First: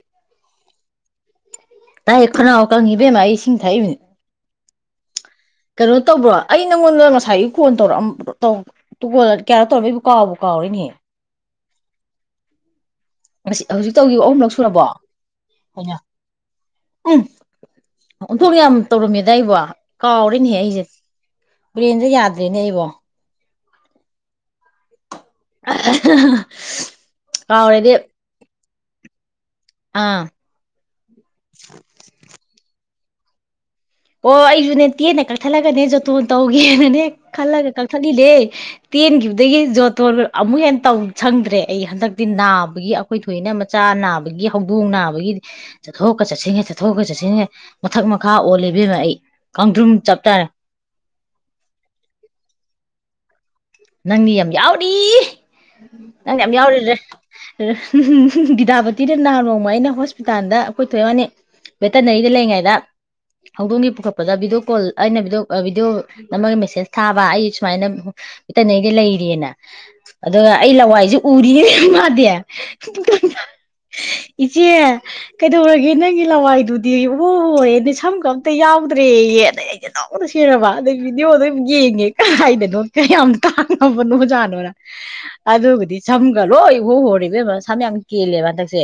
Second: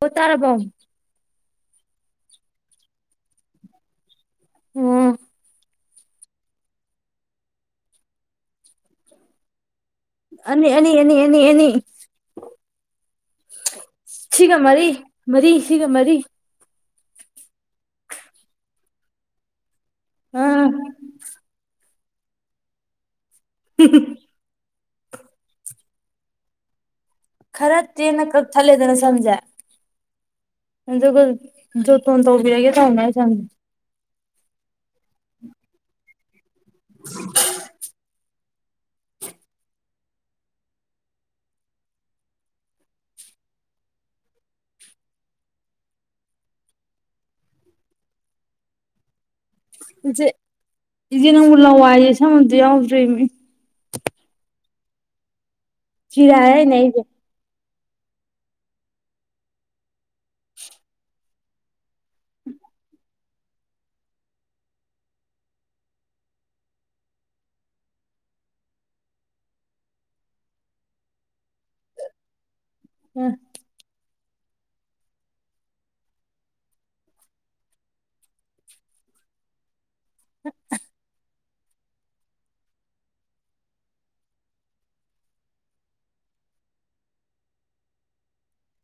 ꯑꯣ ꯇꯔꯥꯕꯣ ꯇꯥꯌꯦ ꯈꯅꯥꯎ ꯀꯪꯌꯦ ꯏꯕꯦꯝꯃ ꯏꯁꯤꯡ ꯊꯛꯏꯕꯅꯦ ꯎꯝ ꯀꯩꯅꯣ ꯇꯧꯕ꯭ꯔꯣ ꯑꯩ ꯅꯪꯉꯣꯟꯗ ꯉꯁꯥꯏꯒꯤ ꯀꯣꯟ ꯇꯧꯔꯛꯑ ꯀꯣ ꯇꯧꯔꯃꯤ ꯑꯅꯤ ꯑꯅꯤ ꯑꯅꯤ [unintelligible] ꯍꯧꯖꯤꯛ ꯇꯧꯈꯤꯕ ꯑꯍꯨꯝꯂꯛ ꯁꯤꯒ ꯁꯨꯔꯕꯣ ꯃꯔꯤ ꯃꯔꯤ ꯁꯤꯒ ꯎꯝ ꯃꯔꯤ ꯑꯣꯟꯊꯣꯛ ꯌꯥꯝ ꯇꯧꯔꯝꯃꯦꯗ ꯑꯩꯕꯣ ꯀꯥꯎꯔꯦꯅꯦꯍꯦ ꯑꯥ ꯑꯩꯁꯦ ꯕꯨꯔꯦꯟꯁꯦ ꯌꯥꯗ꯭ꯔꯦꯅꯦ ꯑꯩꯕꯣ [unintelligible] [unintelligible] ꯈꯔ ꯇꯦꯟꯅ ꯀꯛꯊꯠꯂꯦꯗꯅ ꯁꯝꯖꯦ ꯑꯥ ꯇꯣꯡ ꯇꯧꯕꯤꯔꯒꯦ ꯇꯅ [unintelligible] ꯆꯪ [unintelligible] ꯑꯣ ꯑꯩꯁꯨꯅꯦ ꯇꯦꯟꯅ ꯀꯛꯊꯠꯂꯒꯅꯦꯖꯇꯣꯟ ꯇꯧ ꯈꯜꯂꯒ ꯀꯛꯊꯠꯅꯤꯅꯦ ꯇꯦꯟꯈꯤꯕꯗꯒꯤ ꯖꯣꯠꯣꯠ ꯑꯃꯨꯛ ꯍꯦꯟꯅꯧ ꯁꯪꯗ꯭ꯔꯦ ꯑꯩ ꯍꯟꯗꯛꯇꯤ ꯅꯥꯕꯒꯤ ꯑꯩꯈꯣꯏ ꯊꯣꯏꯏꯅ ꯃꯆꯥ ꯅꯥꯕꯒꯤ ꯍꯧꯗꯣꯡ ꯅꯥꯕꯒꯤꯗꯤ ꯆꯠꯊꯣꯛꯀ ꯆꯠꯁꯤꯟꯒꯦ ꯆꯠꯊꯣꯛꯑ ꯆꯠꯁꯤꯟꯒꯦ ꯃꯊꯛ ꯃꯈꯥ ꯑꯣꯜꯂꯤ ꯏꯕꯦꯝꯃ ꯑꯩ ꯏꯆꯦ ꯅꯪꯕꯨ ꯂꯋꯥꯏꯁꯦ ꯁꯝ ꯑꯃꯠꯇ ꯌꯥꯎꯗ꯭ꯔꯦꯃꯦ ꯅꯪꯗꯤ ꯌꯥꯝ ꯌꯥꯎꯔꯤ ꯆꯤꯔꯥꯏ ꯅꯅꯦ ꯍꯥꯏꯅꯦ ꯌꯥꯎꯔꯗ꯭ꯔꯦ ꯑꯩꯁꯦ [unintelligible] ꯎꯝ ꯒꯤꯗꯥꯄꯇꯤꯗ ꯅꯍꯥꯟ ꯅꯣꯡꯃ ꯑꯩꯅ ꯍꯣꯁꯄꯤꯇꯥꯜꯗ ꯑꯩꯈꯣꯏ ꯊꯣꯛꯕꯥꯅꯤ ꯚꯦꯇꯅꯔꯤꯗ ꯂꯩꯔꯤꯉꯩꯗ ꯍꯧꯗꯣꯡꯒꯤ ꯄꯨꯈꯠꯄꯗ ꯚꯤꯗꯤꯑꯣ ꯀꯣꯜ ꯑꯩꯅ ꯚꯑꯣ ꯚꯤꯗꯤꯑꯣ ꯅꯃꯒ ꯃꯦꯁꯦꯁ ꯊꯥꯕ ꯑꯩ ꯁꯨꯃꯥꯏꯅ ꯏꯇꯅꯦꯗꯤ ꯂꯩꯔꯤꯌꯦꯅ ꯑꯗꯨꯒ ꯑꯩ ꯂꯋꯥꯏꯁꯨ ꯄꯨꯔꯤꯅꯦ ꯃꯥꯗꯤ ꯑꯥ ꯏꯆꯦ ꯀꯩꯗꯧꯔꯒꯦ ꯅꯪꯒꯤ ꯂꯋꯥꯏꯗꯨꯗꯤ ꯑꯣꯍꯣꯍꯦꯅꯦ ꯁꯝ ꯀ ꯑꯝꯇ ꯌꯥꯎꯗ꯭ꯔꯦꯅ ꯑꯩ ꯑꯦꯣꯔ ꯁꯤꯔꯕ ꯑꯗꯨꯕꯤꯗꯤꯑꯣꯗ [unintelligible] ꯌꯦꯡꯉꯦ ꯀꯗꯥꯏꯗꯅꯣ ꯀꯌꯥꯝ ꯥꯡꯉ ꯅꯣ ꯑꯣꯖꯥꯠꯅꯣꯅ ꯑꯗꯨꯕꯨꯗꯤ ꯁꯝꯒ ꯂꯣꯏ ꯍꯣ ꯍꯣꯔꯤꯕꯃ ꯁꯝ ꯌꯥꯝ ꯀꯦꯜꯂꯦꯕ ꯍꯟꯗꯛꯁꯦ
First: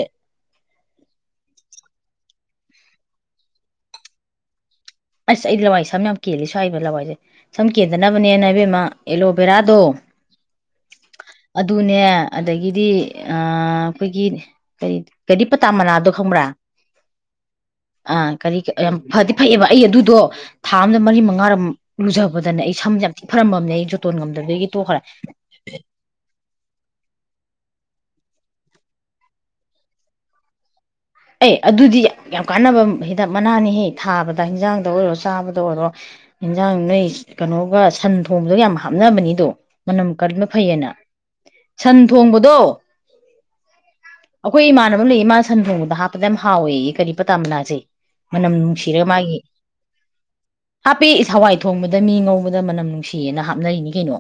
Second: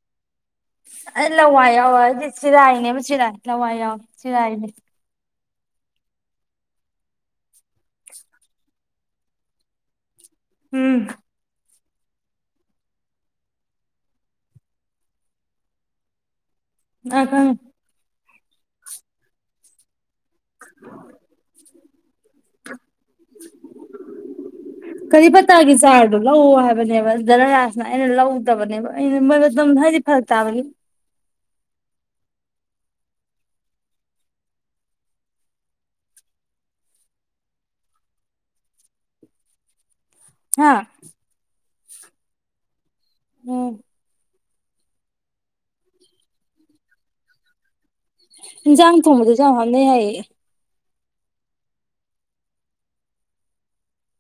ꯑꯩ ꯂꯋꯥꯏ ꯌꯥꯎꯋꯦ ꯑꯩꯗꯤ ꯆꯤꯔꯥꯏꯅꯦꯕ ꯆꯔꯥꯏ ꯂꯋꯥꯏ ꯌꯥꯎꯋꯦ ꯆꯔꯥꯏꯅꯦ ꯑꯁ ꯑꯩ ꯂꯋꯥꯏ ꯏꯁꯝ ꯌꯥꯝ ꯀꯦꯜꯂꯤꯁꯨꯏꯕ ꯂꯋꯥꯏꯁꯦ ꯁꯝ ꯀꯦꯗꯅꯕꯅꯦꯅ ꯍꯥꯏꯕꯦꯝꯃ ꯑꯦꯂꯣꯕꯦꯔꯥꯗꯣ ꯎꯝ ꯑꯗꯨꯅꯦ ꯑꯗꯒꯤꯗꯤ ꯑꯩꯈꯣꯏꯒꯤ ꯀꯔꯤ ꯀꯔꯤ ꯄꯇꯥ ꯃꯅꯥꯗꯣ ꯈꯪꯕ꯭ꯔꯥ ꯑ ꯈꯪꯅꯦ ꯑꯥ ꯀꯔꯤ ꯌꯥꯝ ꯐꯗꯤ ꯐꯩꯌꯦꯕ ꯑꯩ ꯑꯗꯨꯗꯣ ꯊꯥ ꯑꯃꯗ ꯃꯔꯤ ꯃꯉꯥꯔꯣꯝ ꯂꯨꯖꯕꯗꯅꯦ ꯑꯩ ꯁꯝ ꯌꯥꯝ ꯊꯤꯛ ꯐꯔꯝꯃꯕꯅꯦ ꯑꯩ ꯖꯣꯇꯣꯟ ꯉꯝꯗꯕꯗꯒꯤ ꯇꯣꯛꯈ꯭ꯔꯦ ꯀꯔꯤꯄꯇꯥꯒꯤ ꯆꯥꯔꯗꯣ ꯂꯧꯑꯣ ꯠꯇꯕꯅꯦꯕ ꯑꯩꯅ ꯃꯣꯏ ꯑꯗꯨꯝ ꯍꯥꯏꯗꯤ ꯐꯔꯛ ꯇꯥꯕꯅꯤ ꯑꯦ ꯑꯗꯨꯗꯤ ꯌꯥꯝ ꯌꯥꯝ ꯀꯥꯟꯅꯕ ꯍꯤꯗꯥꯛ ꯃꯅꯥꯅꯤ ꯍꯦꯛ ꯊꯥꯕꯗ ꯍꯟꯖꯥꯡꯗ ꯑꯣꯏꯔꯣ ꯆꯥꯕꯗ ꯑꯣꯏꯔꯣ ꯌꯦꯟꯖꯥꯡ ꯅꯣꯏ ꯀꯩꯅꯣꯒ ꯁꯟ ꯊꯣꯡꯕꯗꯒ ꯌꯥꯝ ꯍꯥꯞꯅꯕꯅꯤꯗꯣ ꯃꯅꯝ ꯀꯅ ꯍꯥ ꯐꯩꯌꯦꯅ ꯁꯟ ꯊꯣꯡꯕꯗꯣ ꯎꯝ ꯑꯩꯈꯣꯏ ꯏꯃꯥꯟꯅꯕ ꯑꯃ ꯂꯩ ꯏ ꯃꯥꯥ ꯁꯟ ꯊꯣꯡꯕꯗ ꯍꯥꯞꯄ ꯗ ꯍꯥꯥꯎꯋꯦ ꯀꯔꯤ ꯄꯇꯥꯝꯅꯥꯁꯦ ꯌꯥꯥꯡꯪ ꯇꯨꯡ ꯃꯗꯨ ꯆꯥꯎꯍꯅꯦ ꯍꯥꯏ ꯍꯥꯞꯄ ꯍꯋꯥꯏ ꯊꯣꯡꯕꯗ ꯃꯤ ꯉꯧꯕꯗ ꯃꯅꯝ ꯅꯨꯡꯁꯤꯌꯦꯅ ꯍꯥꯞꯅꯔꯤꯅꯤ ꯀꯩꯅꯣ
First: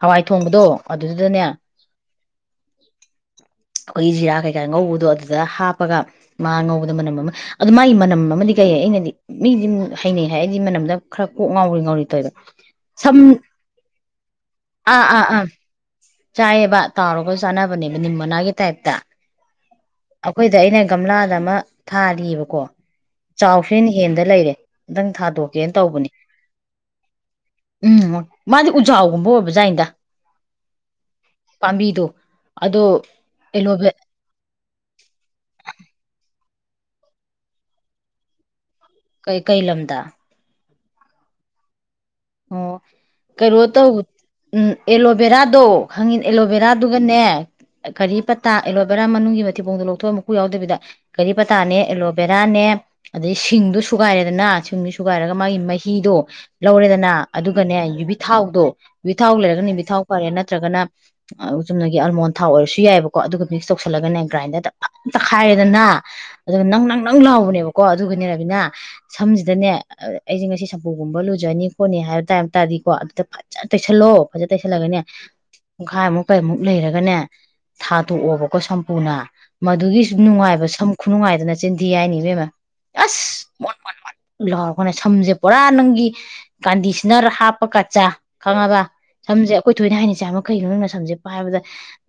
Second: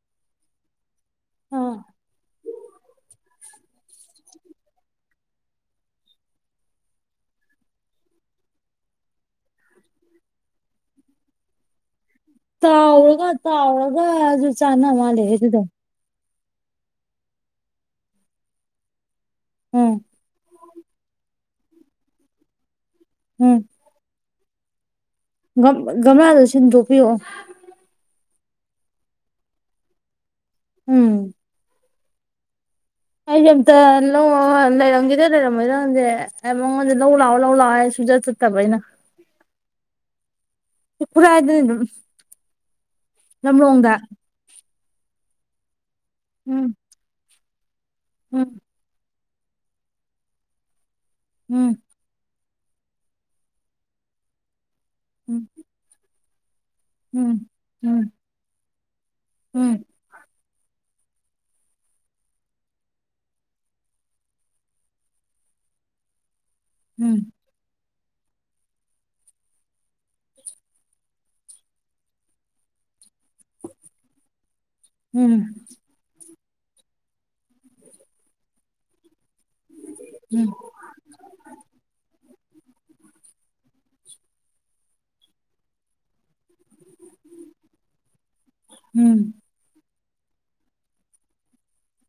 ꯍꯋꯥꯏ ꯊꯣꯡꯕꯗꯣ ꯑꯗꯨꯗꯤꯗꯅ ꯑꯥ ꯏꯖꯤ ꯔꯈꯦ ꯀꯥꯏ ꯉꯗ ꯑꯗꯨꯗ ꯍꯥꯞꯄꯒ ꯃꯥ ꯉꯧꯕꯗ ꯃꯅꯝ ꯑꯃ ꯑꯗꯨ ꯃꯥꯒꯤ ꯃꯅꯝ ꯑꯃꯗꯤ ꯀꯩ ꯑꯩꯅꯗꯤ ꯃꯤꯗꯤꯝ ꯍꯩꯅꯩ ꯍꯥꯏ ꯑꯩꯗꯤ ꯃꯅꯝꯗ ꯈꯔ ꯀꯣꯛ ꯉꯥꯎꯔꯤ ꯉꯥꯎꯔꯤ ꯇꯧꯋꯦꯕ ꯁꯝ ꯇꯥꯎꯒ ꯇꯥꯎꯒ ꯑꯗꯨ ꯆꯥꯟꯅ ꯃꯥ ꯂꯩꯦ ꯑꯗꯨꯗ ꯆꯥꯏꯑꯕ ꯇꯥꯎꯔꯒꯁꯨ ꯆꯥꯅꯕꯅꯦꯕ ꯅꯤꯝ ꯃꯅꯥꯒꯤ ꯇꯥꯏꯞꯇ ꯎꯝ ꯑꯩꯈꯣꯏꯗ ꯑꯩꯅ ꯒꯝꯂꯥꯗ ꯑꯃ ꯊꯥꯔꯤꯑꯕꯀꯣ ꯆꯥꯎꯐꯦꯟ ꯍꯦꯟꯗ ꯂꯩꯔꯦ ꯑꯝꯇꯪ ꯊꯥꯗꯣꯛꯀꯦꯅ ꯇꯧꯕꯅꯦ ꯝꯃꯦꯗꯁꯤ ꯣꯄꯤꯣ ꯎꯝ ꯃꯥꯗꯤ ꯎꯖꯥꯎꯒꯨꯝꯕ ꯑꯣꯏꯕꯖꯥꯟꯗ ꯄꯥꯝꯕꯤꯗꯨ ꯑꯩꯁꯝꯗ ꯂꯣ ꯂꯩꯔꯝꯈꯤꯗ ꯂꯩꯔꯝꯃꯣꯏꯔꯪꯁꯦ ꯑꯦ ꯃꯉꯣꯟꯗꯦ ꯂꯧ ꯂꯥꯛꯑꯣ ꯂꯧ ꯂꯥꯛꯑꯣ ꯑꯩ ꯁꯨꯖꯠ ꯆꯠꯇꯕ ꯑꯩꯅ ꯀꯩ ꯀꯩ ꯂꯝꯝꯗ ꯄꯨꯔ ꯍꯥꯏꯗꯅꯤ ꯑꯗꯨ ꯑꯣ ꯀꯣ ꯇ ꯎꯝ ꯑꯦꯂꯣꯕꯦꯔꯥꯗꯣ ꯈꯪꯉꯤ ꯎꯝ ꯑꯦꯂꯣꯚꯦꯔꯥꯗꯨꯒꯅꯦ ꯀꯔꯤ ꯄꯇꯥ ꯎꯝ ꯑꯦꯂꯣꯕꯦꯔꯥ ꯃꯅꯨꯡꯒꯤ ꯃꯊꯤꯕꯣꯡꯗꯣ ꯂꯧꯊꯣꯛꯒ ꯃꯀꯨ ꯌꯥꯎꯗꯕꯤꯗ ꯀꯔꯤ ꯎꯝ ꯄꯇꯥꯅꯦ ꯑꯦꯂꯣꯕꯦ ꯔꯅꯦ ꯑꯗꯩ ꯁꯤꯡꯗꯣ ꯁꯨꯒꯥꯏꯔꯦꯗꯅ ꯁꯤꯡ ꯊꯨꯒꯥꯏꯔꯒ ꯎꯝ ꯃꯥꯒꯤ ꯃꯍꯤꯗꯣ ꯂꯧꯧꯔꯗ ꯎꯝ ꯑꯗꯨꯒꯅꯦ ꯎꯝ ꯌꯨꯕꯤ ꯊꯥꯎꯗꯣ ꯕꯤꯊꯥꯎ ꯂꯩꯔꯒꯅꯤ ꯎꯝ ꯕꯤꯊꯥꯎ ꯐꯔꯦ ꯅꯠꯇ꯭ꯔꯒꯅ ꯆꯨꯝꯅꯒꯤ ꯑꯜꯃꯣꯟ ꯊꯥꯎ ꯑꯣꯏꯔꯁꯨ ꯌꯥꯏꯑꯕꯀꯣ ꯑꯗꯨꯒ ꯃꯤꯛꯁ ꯇꯧꯁꯜꯂꯒꯅꯦ ꯒ꯭ꯔꯥꯏꯟꯗꯔꯗ ꯑ ꯇꯛꯈꯥꯏꯔꯦꯗꯅ ꯑꯗꯨꯒ ꯅꯪ ꯅꯪ ꯎꯝ ꯅꯪ ꯂꯥꯛꯕꯅꯦꯕ ꯀꯣ ꯑꯗꯨꯒꯅꯦ ꯔꯥꯕꯤꯅꯥ ꯁꯝꯁꯤꯗꯅꯦ ꯑꯩꯁꯦ ꯉꯁꯤ ꯁꯝꯄꯨꯒꯨꯝꯕ ꯂꯨꯖꯅꯤ ꯍꯣꯅꯦ ꯍꯥꯏꯕ ꯇꯥꯏꯕ ꯇꯔꯗꯤꯀꯣ ꯑꯗꯨ ꯐꯖ ꯇꯩꯁꯜꯂꯣ ꯐꯖ ꯇꯩꯁꯜꯂꯒꯅꯦ ꯎꯝ ꯄꯨꯡꯈꯥꯏꯃꯨꯛ ꯀꯩꯃꯨꯛ ꯂꯩꯔꯒꯅꯦ ꯊꯥ ꯇꯣꯛꯑꯣꯕꯀꯣ ꯁꯝꯄꯨꯅ ꯃꯗꯨꯒꯤꯁꯨ ꯎꯝ ꯅꯨꯡꯉꯥꯏꯕ ꯁꯝ ꯈꯨꯅꯨꯡꯉꯥꯏꯗꯅ ꯆꯦꯟꯊꯤ ꯍꯥꯏꯅꯤꯕꯦꯝꯃ ꯑꯁ ꯂꯧꯔꯈꯅꯦ ꯁꯝꯁꯦ ꯄꯨꯔꯥ ꯅꯪꯒꯤ ꯀꯟꯗꯤꯁꯅꯔ ꯍꯥꯞꯄ ꯀꯠꯆꯥꯥ ꯈꯪꯉꯕ ꯎꯝ ꯁꯝꯁꯦ ꯑꯩꯈꯣꯏ ꯊꯣꯏꯅ ꯍꯥꯏꯅꯤꯁꯤ ꯄꯁꯆꯥ ꯃꯈꯩꯅ ꯅꯪꯅ ꯁꯝꯁꯦꯄꯥꯏ ꯍꯥꯏꯕꯗ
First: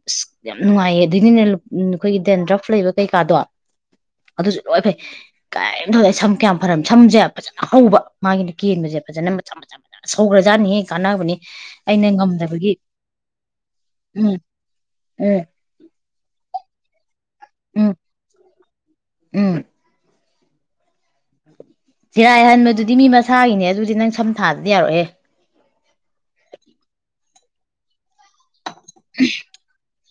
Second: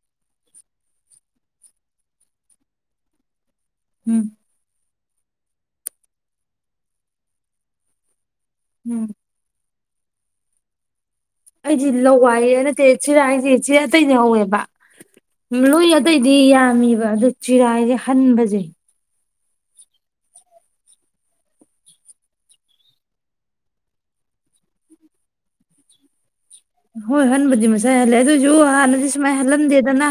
ꯑꯁ ꯌꯥꯝ ꯅꯨꯡꯉꯥꯏꯌꯦ ꯑꯗꯨꯏꯅꯤꯅꯦ ꯑꯩꯈꯣꯏꯒꯤ ꯗꯦꯟ ꯗ꯭ꯔꯐ ꯂꯩꯕ ꯀꯩꯀꯥꯗꯣ ꯎꯝ ꯑꯗꯨꯁꯨ ꯂ ꯐ ꯀꯩꯝ ꯊꯧꯗꯏꯦ ꯁꯝ ꯀꯌꯥꯝ ꯐꯔ ꯁꯝꯁꯦ ꯐꯖꯅ ꯍꯧꯕ ꯃꯥꯒꯤꯅ ꯀꯦꯟꯕꯁꯦ ꯎꯝ ꯐꯖꯅ ꯁꯧꯒ꯭ꯔꯖꯥꯅꯤꯍ ꯀꯥꯟꯅꯕꯅꯤ ꯑꯩꯗꯤ ꯑꯩꯅ ꯂꯋꯥꯏꯌꯦ ꯉꯝꯗꯕꯒꯤ ꯅꯠꯇꯦ ꯆꯦꯔꯥꯛ ꯑꯩꯁꯦ ꯏ ꯆꯦ ꯑꯇꯩꯅꯦ ꯎꯝ ꯍꯧꯋꯦꯕ ꯎꯝ ꯂꯣꯏ ꯑꯇꯩꯗꯤ ꯌꯥ ꯕ ꯑꯗꯨ ꯎꯝ ꯆꯤꯔꯥꯏꯁꯦ ꯍꯟꯕꯁꯩ ꯎꯝ ꯐꯤꯔꯥꯏ ꯍꯟꯕꯗꯨꯗꯤ ꯃꯤ ꯃꯁꯥꯒꯤꯅꯦ ꯑꯗꯨꯗꯤ ꯅꯪ ꯁꯝꯊꯥꯗꯗꯤ ꯌꯥꯔꯛꯑꯦ ꯍꯣꯏ ꯍꯟꯕꯗꯤ ꯃꯁꯥꯏꯂ ꯌꯖꯍꯅꯗꯤ ꯁꯃꯥꯏ ꯍꯜꯂꯂꯝꯗꯦꯗꯅ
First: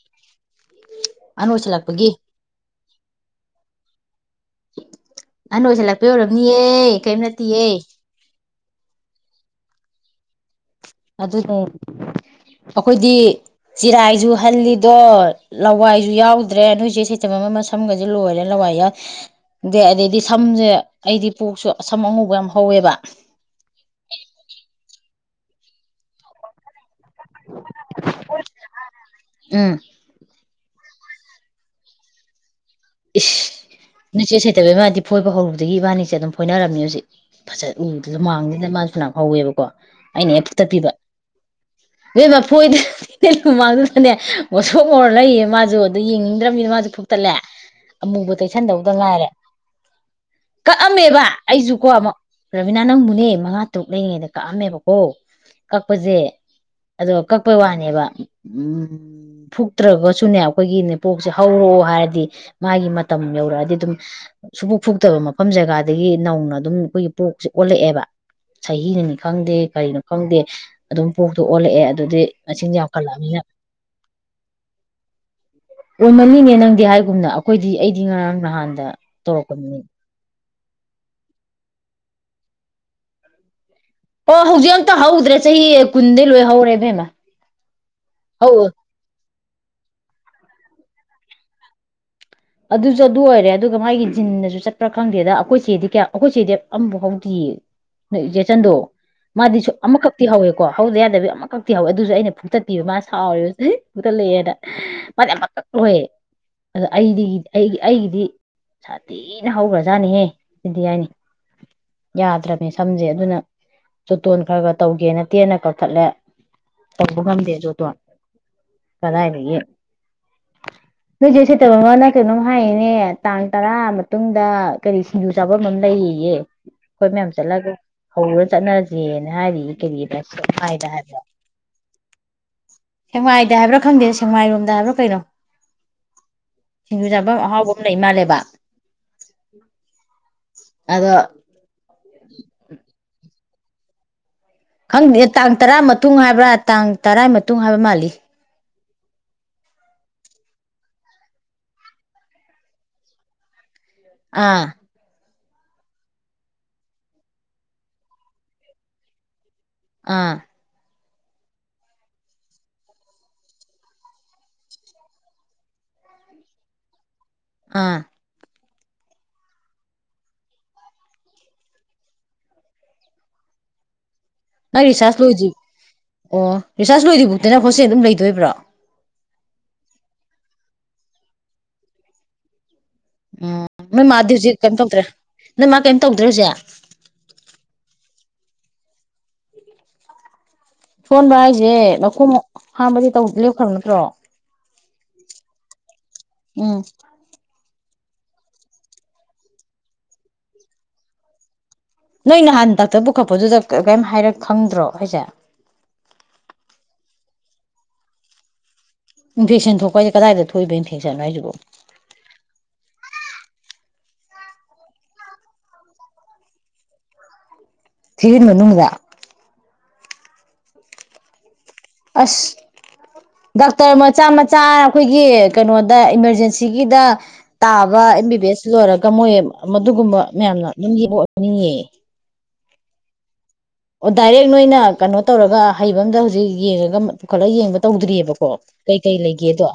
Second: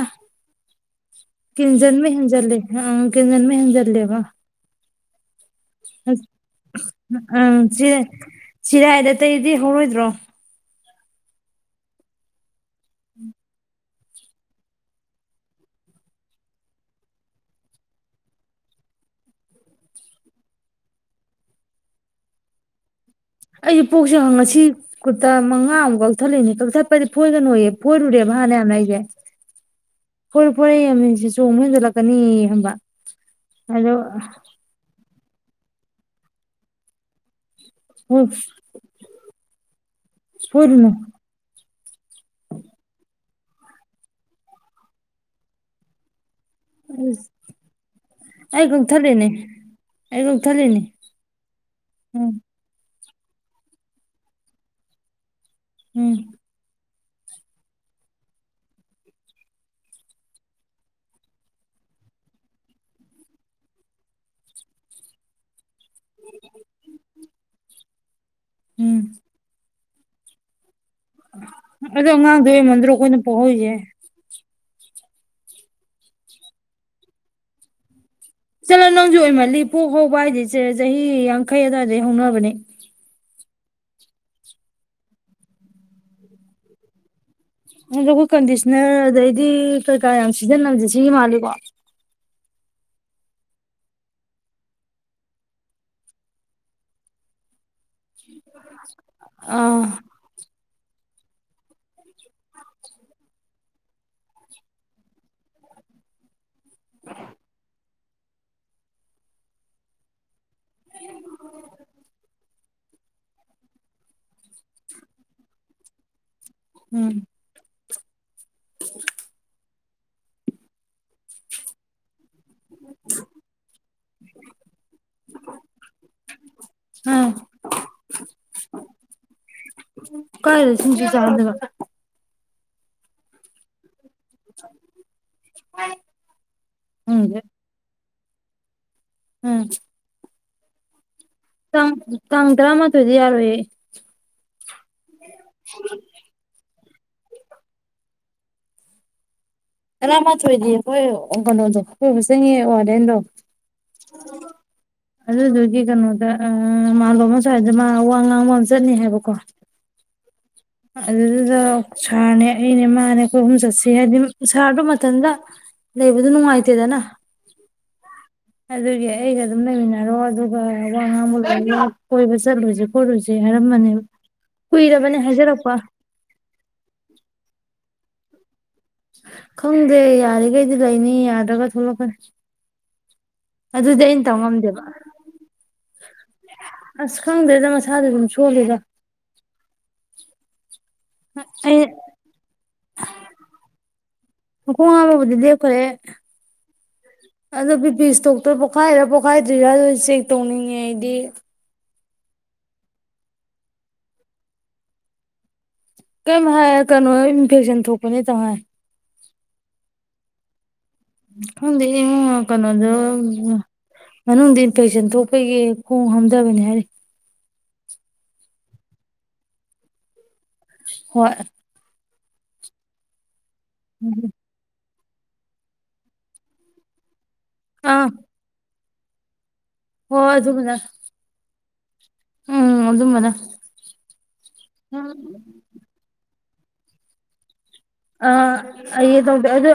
ꯑꯍꯟ ꯀꯤꯟꯖꯟꯕ ꯑꯣꯏꯁꯜꯂꯛꯄꯒꯤ ꯍꯦꯟꯖꯤꯜꯂꯦ ꯑ ꯑ ꯀꯤꯟꯖꯟꯕ ꯍꯦꯟꯖꯜꯂꯦꯕ ꯑꯍꯟ ꯑꯣꯏꯁꯜꯂꯛꯄꯩ ꯑꯣꯏꯔꯝꯅꯤꯌꯦ ꯀꯩꯝ ꯎꯝ ꯅꯠꯇꯤꯌꯦ ꯆꯔꯥꯏꯗ ꯑꯇꯩꯗꯤ ꯍꯧꯔꯣꯏꯗ꯭ꯔꯣ ꯑꯗꯨꯅꯦ ꯑꯩꯈꯣꯏꯗꯤ ꯆꯤꯔꯥꯏꯁꯨ ꯍꯜꯂꯤꯗꯣ ꯂꯋꯥꯏꯁꯨ ꯌꯥꯎꯗ꯭ꯔꯦ ꯅꯣꯏꯁꯦ ꯁꯩꯇꯝ ꯑꯃ ꯁꯝꯒꯁꯦ ꯂꯣꯏꯔꯦ ꯂꯋꯥꯏ ꯌꯥꯎꯗꯦ ꯑꯗꯩꯗꯤ ꯁꯝꯁꯦ ꯑꯩꯗꯤ ꯄꯣꯛꯁꯨ ꯁꯝ ꯑꯉꯨꯧꯕ ꯌꯥꯝ ꯍꯧꯋꯦꯕ ꯑꯩ ꯄꯣꯛꯁꯦ ꯉꯁꯤ ꯀꯨꯇꯥ ꯃꯉꯥꯃꯨꯛ ꯀꯛꯊꯠꯂꯛꯏꯅꯦ ꯀꯛꯊꯠ ꯗꯤ ꯐꯣꯏꯒꯅ ꯑꯣꯏꯌꯦꯦ ꯐꯣꯏꯔꯨꯨꯔꯦꯕ ꯃꯥꯥꯟꯅ ꯌꯥꯝꯥꯟꯅ ꯎꯝ ꯑꯩꯁꯦꯣꯏ ꯍꯣꯔꯦ ꯑꯃꯅꯤꯁꯤ ꯆꯣꯡꯕ ꯍꯦꯟꯖꯜꯂꯛꯀꯅꯤ ꯍꯕ ꯏꯁ ꯆꯦ ꯁꯩꯇꯕꯒꯤ ꯃꯥꯗꯤ ꯐꯣꯏꯕ ꯍꯧꯔꯨꯗꯦ ꯑꯗꯨꯗꯒꯤ ꯏꯕꯥꯅꯤꯁꯦ ꯑꯗꯨꯝ ꯐꯣꯏꯅꯔꯝꯃꯤ ꯍꯧꯖꯤꯛ ꯐꯖꯠ ꯎꯗꯨꯁꯨ ꯃꯥꯡꯗꯅ ꯃꯥꯁꯨ ꯐꯅꯥ ꯍꯧꯋꯦꯕꯀꯣ ꯑꯩꯅ ꯍꯦꯛ ꯐꯨꯛꯇꯠꯄꯤꯕ ꯐꯣꯏꯔꯨꯅꯨ ꯏꯕꯦꯝꯃ ꯐꯣꯏꯗꯦ ꯃꯥꯡꯗꯨꯗꯅꯦ ꯉꯧꯁꯣꯛ ꯉꯧꯔ ꯂꯩꯌꯦ ꯃꯥꯁꯨ ꯑꯗꯨ ꯌꯦꯡꯉ ꯅꯤꯅ ꯃꯥꯁꯨ ꯐꯨꯛꯇꯠꯂꯦ ꯑꯃꯨꯕ ꯑꯩ ꯇꯩꯁꯟꯗꯧꯗ ꯀꯛꯊꯠꯂꯤꯅꯦ ꯉꯥꯏꯔꯦ ꯑꯩ ꯀꯛꯊꯠꯂꯤꯅꯦ ꯀꯛꯑꯝꯃꯦꯕ ꯑꯩꯁꯨ ꯀꯣ ꯑꯃꯨꯛ ꯎꯝ ꯔꯕꯤꯅꯥ ꯅꯪ ꯅꯅꯦ ꯃꯉꯥ ꯇꯔꯨꯛ ꯂꯩꯔꯤꯉꯩꯗ ꯀꯛꯑꯝꯃꯦꯕꯀꯣ ꯎꯝ ꯀꯛꯄꯁꯦ ꯑ ꯀꯛꯄꯩ ꯋꯥꯅꯦꯕ ꯎ ꯐꯨꯛꯇ꯭ꯔꯒꯁꯨꯅꯦ ꯑꯩꯈꯣꯏꯒꯤꯅꯦ ꯄꯣꯛꯁꯦ ꯍꯧꯔꯛꯑꯣ ꯍꯥꯏꯔꯗꯤ ꯃꯥꯒꯤ ꯃꯇꯝ ꯌꯧꯔꯛꯑꯗꯤ ꯑꯗꯨꯝ ꯁꯨꯕꯨꯛ ꯐꯨꯛꯇꯕ ꯃꯐꯝ ꯖꯒꯥꯗ ꯑꯗꯒꯤ ꯅꯧꯅ ꯑꯗꯨꯝ ꯑꯩꯈꯣꯏꯒꯤ ꯄꯣꯛꯁꯦ ꯑꯣꯜꯂꯛꯑꯦꯕ ꯎꯝ ꯆꯍꯤꯅꯅꯤ ꯈꯪꯗꯦ ꯀꯔꯤꯅꯣ ꯈꯪꯗꯦ ꯑꯗꯨꯝ ꯊ ꯑꯣꯜꯂꯛꯑꯦ ꯑꯗꯣ ꯑꯗꯨꯗꯤ ꯑꯉꯥꯡꯗꯣ ꯃꯁꯤꯡ ꯑꯣꯏꯃꯟꯗ꯭ꯔꯣ ꯑꯩꯈꯣꯏꯅ ꯌꯥꯝꯈꯠꯂꯛꯑꯅꯤꯅ ꯄꯣꯛꯍꯧꯔꯤꯁꯦ ꯑꯣꯏꯃꯜꯂꯤꯅꯦ ꯅꯪꯗꯤ ꯍꯥꯏꯒꯨꯝꯅ ꯑꯩꯈꯣꯏꯗꯤ ꯑꯩ ꯆꯂꯣ ꯅꯣꯡꯁꯨ ꯑꯣꯏꯃꯜꯂꯤ ꯄꯣꯛ ꯍꯧꯕ ꯍꯥꯏꯗꯦ ꯁꯦ ꯆꯍꯤ ꯌꯥꯡꯈꯩ ꯑꯗꯨꯋꯥꯏ ꯑꯗꯥꯏꯗꯩꯩ ꯍꯧꯅꯕꯅꯦ ꯑꯣ ꯍꯧꯖꯤꯛ ꯑꯃꯇ ꯍꯧꯗ꯭ꯔꯦ ꯆꯍꯤ ꯀꯨꯟꯗꯩ ꯂꯣꯏ ꯍꯧꯔꯦ ꯏꯕꯦꯝꯃ ꯑ ꯑꯩꯈꯣꯏ ꯍꯧ ꯀꯟꯗꯤꯁꯅꯔ ꯑꯗꯩꯗꯤ ꯀꯩꯀꯥ ꯌꯥꯝ ꯏꯅ ꯍꯧꯖꯤꯟꯅꯕꯁꯦ ꯁꯤꯒꯤ ꯃꯥꯜꯂꯤꯀꯣ ꯑꯗꯨꯁꯨ ꯑꯗꯨ ꯑꯣꯏꯔꯦ ꯑꯗꯨꯒ ꯃꯥꯒꯤ ꯖꯤꯟꯅꯁꯨ ꯆꯠꯄ꯭ꯔꯥ ꯈꯪꯗꯦꯗ ꯑꯩꯈꯣꯏ ꯆꯦꯗꯤ ꯀꯌꯥ ꯑꯩꯈꯣꯏ ꯆꯦꯗꯤ ꯑꯃꯐꯥꯎ ꯍꯧꯎꯗꯔꯤꯌꯦ ꯅꯣꯏ ꯏꯆꯦ ꯆꯟꯗꯣ ꯃꯥꯗꯤ ꯁꯨ ꯑꯥ ꯑꯃꯈꯛꯇꯤ ꯍꯧꯋꯦꯣ ꯀꯣ ꯍꯧꯗ ꯌꯥꯗꯕꯤ ꯑꯃ ꯀꯛꯇꯤ ꯍꯧꯏ ꯑꯗꯨꯁꯨ ꯑꯩꯅ ꯐꯨꯛꯇꯠꯄꯤꯕ ꯃꯥꯅ ꯁꯥꯎꯔꯤꯕ ꯐꯨꯛꯇꯠꯂꯛꯑꯦꯅ ꯃꯥꯗꯤ ꯑꯃꯛ ꯀꯛ ꯂꯣꯏ ꯑꯗꯣ ꯑꯩꯗꯤ ꯑꯩꯒꯤ ꯑꯩꯒꯤꯗꯤ ꯁꯥꯊꯤꯅ ꯍꯧꯈ꯭ꯔꯖꯥꯠꯅꯤꯍꯦ ꯁꯤꯗꯤ ꯍꯥꯏꯅꯤ ꯌꯥꯗꯔꯃꯦ ꯁ ꯁꯝꯖꯦ ꯑꯗꯨꯅ ꯆꯣꯇꯣꯟ ꯈꯔ ꯈꯔ ꯇꯧꯒꯦꯅ ꯇꯦꯟꯅ ꯀꯛꯊꯠꯂꯦ ꯎꯝ ꯇꯧꯕ ꯉꯝꯗꯦ ꯖꯣꯇꯣꯟ ꯀꯗꯥꯏꯗꯒꯤ ꯅꯣꯏ ꯆꯦ ꯁꯩꯇꯚꯃꯥꯅ ꯀꯩꯅ ꯍꯥꯏꯅꯦ ꯇꯥꯡ ꯇꯔꯥ ꯃꯇꯨꯡꯗ ꯀꯔꯤ ꯁꯤꯡꯖꯨ ꯆꯥꯐꯝ ꯑꯃ ꯂꯩꯔꯤꯌꯦꯌꯦ ꯑꯩꯈꯣꯏ ꯑꯥ ꯃꯌꯥꯝ ꯆꯠꯂꯒ ꯍꯧꯔ ꯆꯠꯅꯔꯁꯦꯅ ꯍꯥꯏꯔꯤꯌꯦ ꯀꯔꯤ ꯀꯥꯏꯗ ꯍꯥꯏꯗ ꯁꯤꯡꯖꯨ ꯍꯥꯏꯕꯗꯣ ꯆꯥꯕꯗꯕ ꯁꯦꯛꯃꯥꯏꯗ ꯍꯥꯏꯕ꯭ꯔꯥ ꯈꯪꯗꯦ ꯁꯤ ꯁꯦꯛꯃꯥꯏꯔꯣꯝꯗ ꯍꯥꯏꯕꯔꯥ ꯀꯩꯅꯣ ꯁꯤꯡꯖꯨ ꯆꯥꯐꯝ ꯈꯪꯗꯦ ꯑꯍꯥꯎꯕ ꯑꯃ ꯂꯩ ꯂꯩ ꯃꯥꯟꯂꯦꯕ ꯎꯝ ꯑꯗꯣ ꯇꯥꯡ ꯇꯔꯥꯃꯥꯊꯣꯏꯗꯤ ꯌꯥꯔꯣꯏꯌꯦ [inaudible] ꯈꯪꯗꯦ ꯇꯥꯡ ꯇꯔꯥ ꯃꯇꯨꯡ ꯍꯥꯏꯕ꯭ꯔꯥ ꯇꯥꯡ ꯇꯔꯥꯏ ꯃꯇꯨꯡ ꯍꯥꯏꯕ ꯃꯥꯜꯂꯤ ꯇꯔꯥꯃꯊꯣꯏꯗꯤ ꯑꯩꯈꯣꯏ ꯀꯩꯅꯣꯗꯣ ꯑꯩꯈꯣꯏ ꯑꯃ ꯆꯪꯉ ꯋꯥꯔꯦꯟꯗꯣ ꯑꯥ ꯑꯗꯨꯗꯨꯒꯤ ꯀꯩꯅꯣꯗ ꯃꯥꯂꯣꯝꯁ꯭ꯋꯥꯏꯗ ꯃꯥ ꯋꯥ ꯉꯥꯡꯃꯣ ꯆꯠꯅꯤ ꯍꯥꯏꯕꯀꯣ ꯑꯥ ꯑꯗꯨꯗꯨꯗ ꯁꯥꯔꯅꯦ ꯑꯩꯅꯦ ꯃꯥꯅꯦ ꯀꯣꯏ ꯑꯍꯨꯝ ꯆꯠꯁꯤ ꯍꯥꯏꯕꯗꯤ ꯁꯥꯔꯗꯨꯣ ꯃꯊꯟꯇ ꯂꯩꯕꯗ ꯅꯨꯡꯉꯥꯏꯇꯦꯗꯅ ꯑ ꯑꯗꯨꯒꯤ ꯑꯩꯒ ꯑꯗꯨꯝ ꯂꯩꯃꯤꯟꯅꯔꯣ ꯑꯗꯨꯒ ꯋꯥ ꯉꯥꯡꯕ ꯀꯣꯏꯕ ꯆꯠꯂꯨꯁꯦ ꯈꯣꯠꯂꯨꯁꯦ ꯍꯥꯏꯔꯝꯕꯅꯦꯕ ꯅ ꯀꯨꯏꯔꯕꯅꯦ ꯔꯤꯁꯔꯖ ꯂꯣꯏ ꯍꯥꯏꯖꯔꯛꯄ ꯑꯣ ꯔꯤꯆꯆꯥꯖ ꯂꯣꯏ ꯃꯣꯏꯠꯁꯦ ꯑꯗꯨꯝ ꯂꯩꯗꯣꯏꯕ꯭ꯔꯣ ꯈꯪꯗꯦ ꯌꯥꯔꯤꯈꯩꯗꯤ ꯂꯩꯅꯤ ꯌꯥꯗ꯭ꯔꯒ ꯊꯣꯛꯂꯛꯀꯅꯤ ꯎꯝ ꯑꯗꯨꯗꯤ ꯅꯣꯏ ꯑꯩꯅ ꯃꯥꯗꯤ ꯇꯧ ꯍꯧꯖꯤꯛ ꯀꯩꯅꯝ ꯉꯝꯗꯦꯕ ꯇꯧꯗ꯭ꯔꯦ ꯅꯣꯏ ꯃꯥ ꯀꯩꯝ ꯇꯧꯗ꯭ꯔꯦ ꯍꯧꯖꯤꯛ ꯁꯨꯂꯗ ꯁꯣꯟꯕ ꯍꯥꯏꯁꯦ ꯃꯈꯨꯝ ꯍꯝꯕꯗꯤ ꯇꯧ ꯂꯦꯞꯈ꯭ꯔꯕ ꯅꯠꯇ꯭ꯔꯣ ꯀꯣꯟ ꯑꯃꯕꯨꯗꯤ ꯗꯦ ꯈꯔꯦ [inaudible] ꯑꯗꯣ ꯕꯤ ꯄ ꯏꯁꯇꯣꯛꯇ ꯄꯣꯛꯈꯥꯏꯔ ꯄꯣꯈꯥꯏꯗ꯭ꯔꯤꯔꯥ ꯑꯗꯨ ꯆꯦꯛ ꯇꯧꯅꯤꯡꯉꯦ ꯑꯩꯗꯤ ꯅꯣꯏ ꯅꯍꯥꯟ ꯗꯥꯛꯇꯔ ꯄꯨꯈꯠꯄꯗꯨꯗ ꯀꯔꯤꯝ ꯍꯥꯏꯔ ꯈꯪꯗ꯭ꯔꯣ ꯍꯥꯏꯁꯦ ꯀꯩꯝ ꯍꯥꯏ ꯀꯩꯅꯣ ꯏꯟꯐꯦꯛꯁꯟ ꯊꯣꯛꯄꯅꯦꯇ ꯍꯥꯏ ꯏꯟꯐꯦꯛꯁꯟ ꯊꯣꯛꯄ ꯍꯥꯏꯁꯦ ꯀꯗꯥꯏꯗ ꯊꯣꯛꯏꯕ ꯏ ꯍꯗꯤ ꯀꯩꯅꯣ ꯑꯗꯨ ꯃꯅꯨꯡꯗ ꯏꯟꯐꯦꯛꯁꯟ ꯊꯣꯛꯄꯒꯤ ꯈꯣꯡ ꯍꯥꯝꯊꯕꯅꯤ ꯍꯥꯏꯔꯤ ꯊꯔꯤꯅ ꯃꯅꯗ ꯍꯣꯏ ꯑꯁ ꯗꯥꯛꯇꯔ ꯃꯆꯥ ꯃꯆꯥ ꯑꯩꯈꯣꯏꯒꯤ ꯀꯩꯅꯣꯗ ꯏꯃꯥꯔꯖꯦꯟꯁꯤꯒꯤꯗ ꯇꯥꯕ ꯑꯥ ꯑꯦꯝ ꯕꯤ ꯕꯤ ꯑꯦꯁ ꯂꯣꯏꯔꯒ ꯃꯣꯏ ꯃꯗꯨꯒꯨꯝꯕ ꯍꯣꯏ ꯃꯌꯥꯝꯅ ꯑꯗꯨꯝꯕꯅ ꯑꯗꯨꯝ ꯌꯦꯕ ꯑꯣꯏꯅꯤꯉꯑ [inaudible] ꯎꯝ ꯑꯗꯨꯝꯕꯅꯦ ꯑꯣ ꯗꯥꯏꯔꯦꯛ ꯅꯣꯏꯅ ꯀꯩꯅꯣ ꯇꯧꯔꯒ ꯍꯩꯕ ꯑꯃꯗ ꯍꯧꯖꯤꯛ ꯌꯦꯡꯉꯒ ꯄꯨꯈꯠꯂꯒ ꯌꯦꯡꯕ ꯑ ꯇꯧꯗ꯭ꯔꯤꯑꯕꯀꯣ ꯀꯩꯀꯩ ꯑꯩ ꯇꯧꯗꯦ ꯂꯩꯒꯦꯗꯣ ꯑꯗꯨ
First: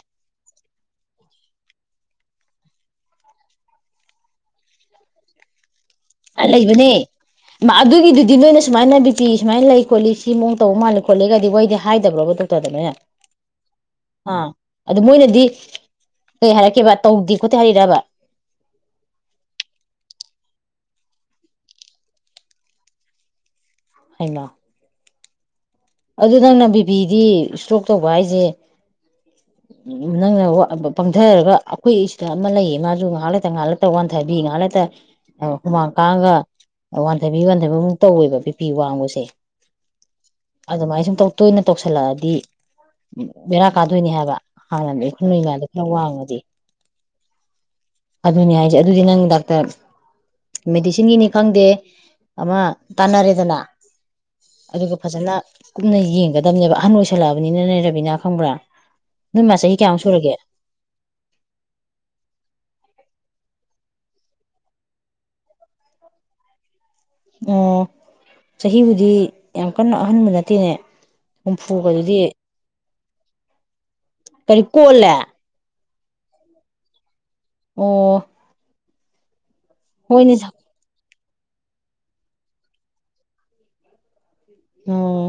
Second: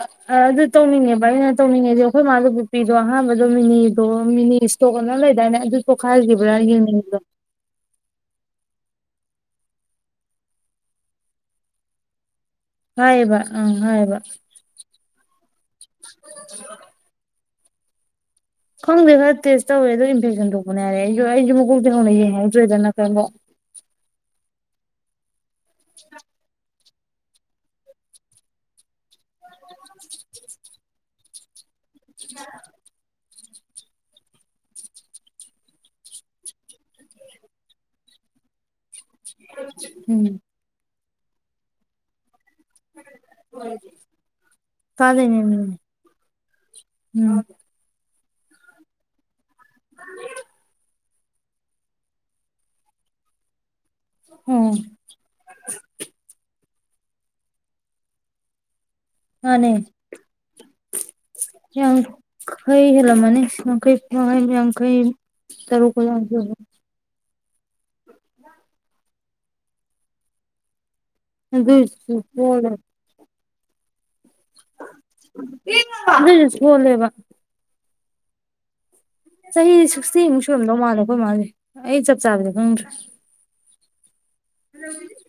ꯑꯗꯨ ꯇꯧꯅꯤꯡꯉꯦꯕ ꯑꯩꯅ ꯇꯧꯅꯤꯡꯉꯦꯗꯤ ꯑꯩꯈꯣꯏ ꯃꯥꯗꯨꯕꯨ ꯅꯨꯄꯤꯗꯣ ꯑꯍꯥꯟꯕꯗꯣ ꯃꯤꯅꯤꯗꯣ ꯃꯤꯅꯤ ꯏꯁꯇꯣꯛ ꯑꯅ ꯂꯩꯗꯥꯏꯅꯦ ꯑꯗꯨ ꯄꯣꯛꯈꯥꯏꯈꯤꯕ꯭ꯔꯥ ꯂꯩꯕꯅꯦ ꯌꯦꯡꯅꯤꯡꯕꯗꯣ ꯑꯗꯨꯒꯤꯗꯨꯗꯤ ꯅꯣꯏꯅ ꯁꯨꯃꯥꯏꯅ ꯕꯤꯄꯤꯤ ꯁꯨꯃꯥꯏꯅ ꯂꯩ ꯈꯣꯠꯂꯤ ꯁꯤ ꯃꯑꯣꯡ ꯇꯧꯕ ꯃꯥꯜꯂꯦ ꯈꯣꯠꯂꯤꯒꯗꯤ ꯋꯥꯣꯏꯗꯤ ꯍꯥꯏꯗ꯭ꯔꯕ ꯗꯣꯛ ꯃꯣꯏꯅ ꯍꯥꯏꯌꯦꯕ ꯑꯪ ꯍꯥꯏꯌꯦꯕ ꯑꯥ ꯑꯗꯨ ꯃꯣꯏꯅꯗꯤ ꯀꯩ ꯍꯥꯏꯔꯛꯀꯦꯕ ꯇꯧꯗꯦ ꯀꯣꯊ ꯍꯥꯏ ꯔꯕ ꯈꯪꯗꯦ ꯈꯔ ꯇꯦꯁ ꯇꯧꯋꯦ ꯑꯣ ꯏꯟꯐꯦꯛꯁꯟ ꯊꯣꯛꯄꯅꯦ ꯍꯥꯏꯔꯦ ꯑꯩꯁꯨ ꯑꯩꯁꯨ ꯃꯀꯨꯜꯗꯤ ꯍꯧꯅ ꯌꯦꯡꯉꯦ ꯑꯗꯨꯗ꯭ꯔꯣꯏꯗꯅ ꯀꯪꯣ ꯑꯩꯅ ꯑꯗꯨ ꯅꯪꯅꯕꯤ ꯕꯤꯗꯤ ꯏꯁꯇꯣꯛ ꯇꯧꯕ ꯍꯥꯏꯁꯦ ꯅꯪꯅ ꯄꯪꯊꯔꯒ ꯑꯩꯈꯣꯏ ꯁꯤꯗ ꯑꯃ ꯂꯩꯌꯦ ꯃꯥꯁꯨ ꯉꯥꯏꯍꯥꯛ ꯉꯥꯏꯍꯥꯛꯇ ꯋꯥꯟꯊꯕꯤ ꯉꯥꯏꯍꯥꯛꯇ ꯍꯨꯃꯥꯡ ꯀꯥꯡꯥꯡꯉꯒ ꯋꯥꯟꯊꯕꯤ ꯋꯥꯟꯊꯕꯤꯃꯨꯛ ꯇꯧꯋꯦꯕ ꯕꯤꯄꯤ ꯋꯥꯡꯕꯁꯦ ꯎꯝ ꯑꯗꯨꯃꯥꯏꯅ ꯁꯨꯝ ꯇꯣꯏꯅ ꯇꯧꯁꯤꯜꯂꯛꯑꯗꯤ ꯕꯦꯔꯥ ꯀꯥꯗꯣꯏꯅꯤ ꯍꯥꯏꯕ ꯍꯥꯟꯅ ꯀꯥꯗꯣꯏꯅꯦ ꯏꯈꯣꯣꯏꯃꯗ ꯎꯝ ꯈꯔ ꯋꯥꯡꯉꯗꯤ ꯑꯗꯨꯅꯤ ꯍꯥꯏꯁꯦ ꯑꯗꯨꯗꯤ ꯅꯪ ꯗꯥꯛ ꯗ ꯃꯦꯗꯤꯁꯤꯟꯒꯤꯅꯤ ꯈꯪꯗꯦ ꯑꯃ ꯇꯥꯟꯅꯔꯦꯗꯅ ꯎꯝ ꯑꯗꯨꯒ ꯐꯖꯅ ꯀꯨꯞꯅ ꯌꯦꯡꯒꯗꯕꯅꯦꯕ ꯑꯍꯟ ꯑꯣꯏꯁꯜꯂꯛꯑꯕꯅꯤꯅꯅꯦ ꯔꯕꯤꯅꯥ ꯈꯪꯕ꯭ꯔꯥ ꯅꯣꯏ ꯃꯥ ꯃꯥꯅꯦ ꯆꯍꯤ ꯀꯌꯥꯃꯨꯛ ꯁꯨꯔꯒꯦ ꯁ ꯍꯩꯒꯂ ꯃꯅꯤ ꯀꯩ ꯐꯉ ꯌꯥꯝ ꯀꯩ ꯇꯔꯨ ꯀ ꯑꯣ ꯆꯍꯤꯕꯨꯗꯤ ꯌꯥꯝ ꯀꯟꯅ ꯑꯍꯟꯕ ꯅꯠꯇꯦꯅꯦ ꯍꯨꯝꯐꯨꯒꯗꯨꯗꯤ ꯂꯧꯁꯤꯟꯕ ꯉꯝꯗꯕ ꯀꯔꯤ ꯀꯣꯜꯂꯦ ꯑꯗꯨꯏꯖꯨ ꯁꯣꯜꯂꯦꯕ ꯑꯣ ꯆꯍꯤꯖꯤ ꯍꯣꯏꯅꯦ ꯁꯤꯛꯁꯇꯤꯃꯨꯛ ꯁꯨꯔꯝꯗꯧ ꯃꯥꯜꯂꯦ ꯈꯣꯏꯃꯥꯖꯦ ꯑꯩ ꯆꯞ ꯆꯥꯕꯗꯣ ꯈꯪꯗ꯭ꯔꯦ ꯑꯣ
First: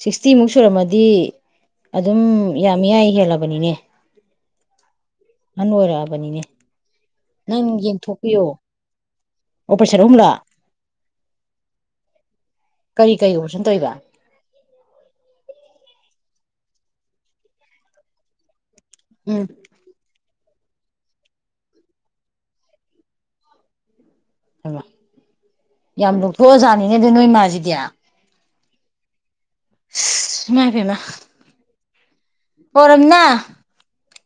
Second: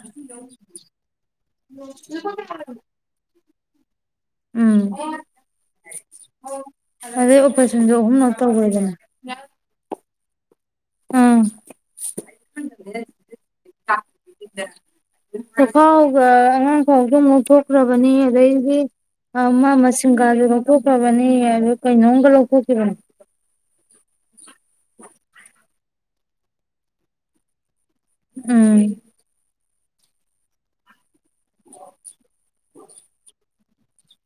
ꯁꯤꯛꯁꯇꯤꯃꯨꯛ ꯁꯨꯔꯝꯃꯗꯤ ꯑꯗꯨꯝ ꯌꯥꯝ ꯃꯤꯌꯥꯏ ꯍꯦꯜꯂꯕꯅꯤꯅꯦ ꯇꯥꯕ ꯉꯝꯗꯕ ꯎꯝ ꯑꯗꯩ ꯅꯪ ꯑꯣꯄ꯭ꯔꯦꯁꯟꯖꯨ ꯑꯍꯨꯝꯂꯛ ꯇꯧꯒ꯭ꯔꯦꯗꯅ ꯁꯟ ꯑꯍꯨꯝꯂꯛ ꯎꯝ ꯀꯔꯤ ꯀꯔꯤ ꯑꯣꯄꯔꯦꯁꯟ ꯇꯧꯔꯤꯕ ꯆꯈꯥꯎ ꯁꯨ ꯑꯑ ꯑꯉꯥꯡ ꯈꯥꯎꯁꯨ ꯑꯃꯨꯛ ꯂꯧꯊꯣꯛꯈ꯭ꯔꯕꯅꯤ ꯑꯗꯩꯗꯤ ꯎꯝ ꯑꯃ ꯃꯁꯤꯡꯒꯥꯁꯨ ꯂꯧ ꯊꯣꯛꯈ꯭ꯔꯕꯅꯤ ꯑꯗꯨ ꯀꯩꯅꯣꯝꯒ ꯂꯧꯊꯣꯛꯈꯤꯕꯅꯤ ꯍꯩꯃꯥ ꯌꯥꯝ ꯂꯧꯛꯊꯣꯛꯑꯖꯥꯠꯅꯤꯅꯦ ꯑꯗꯨ ꯅꯣꯏ ꯃꯥꯥꯖꯤꯗꯤ ꯎꯝ ꯑꯁ ꯏꯃꯥꯏ ꯄꯦꯃꯥ ꯍꯣ ꯔꯝꯅꯥ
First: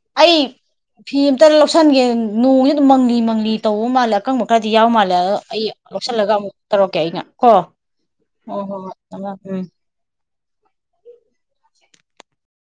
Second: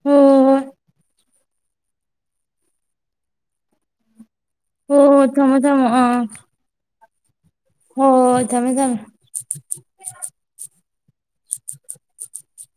ꯍꯣ ꯑꯩ ꯍꯣ ꯍꯣꯏ ꯐꯤ ꯑꯝ ꯈꯤꯇꯥ ꯂꯧꯁꯟꯒꯦ ꯅꯣꯡꯅꯤꯅꯥ ꯑꯗꯨꯝ ꯃꯪꯂꯤ ꯃꯪꯂꯤ ꯇꯧꯕ ꯃꯥꯜꯂꯦ ꯑꯀꯪꯕ ꯈꯔꯗꯤ ꯌꯥꯎ ꯍꯣ ꯃꯥꯜꯂꯦ ꯍꯣꯏ ꯑꯗꯣ ꯑꯩ ꯂꯧꯁꯜꯂꯒ ꯑꯃꯨꯛ ꯇꯧꯔꯛꯀꯦ ꯑꯩꯅ ꯀꯣ ꯍꯣ ꯍꯣꯏ-ꯍꯣꯏ ꯑꯣ ꯊꯝꯃꯦ ꯍꯣ ꯍꯣꯏ ꯊꯝꯃꯦ ꯎꯝ ꯂꯧꯁꯤꯟꯕ ꯉꯝꯗꯕ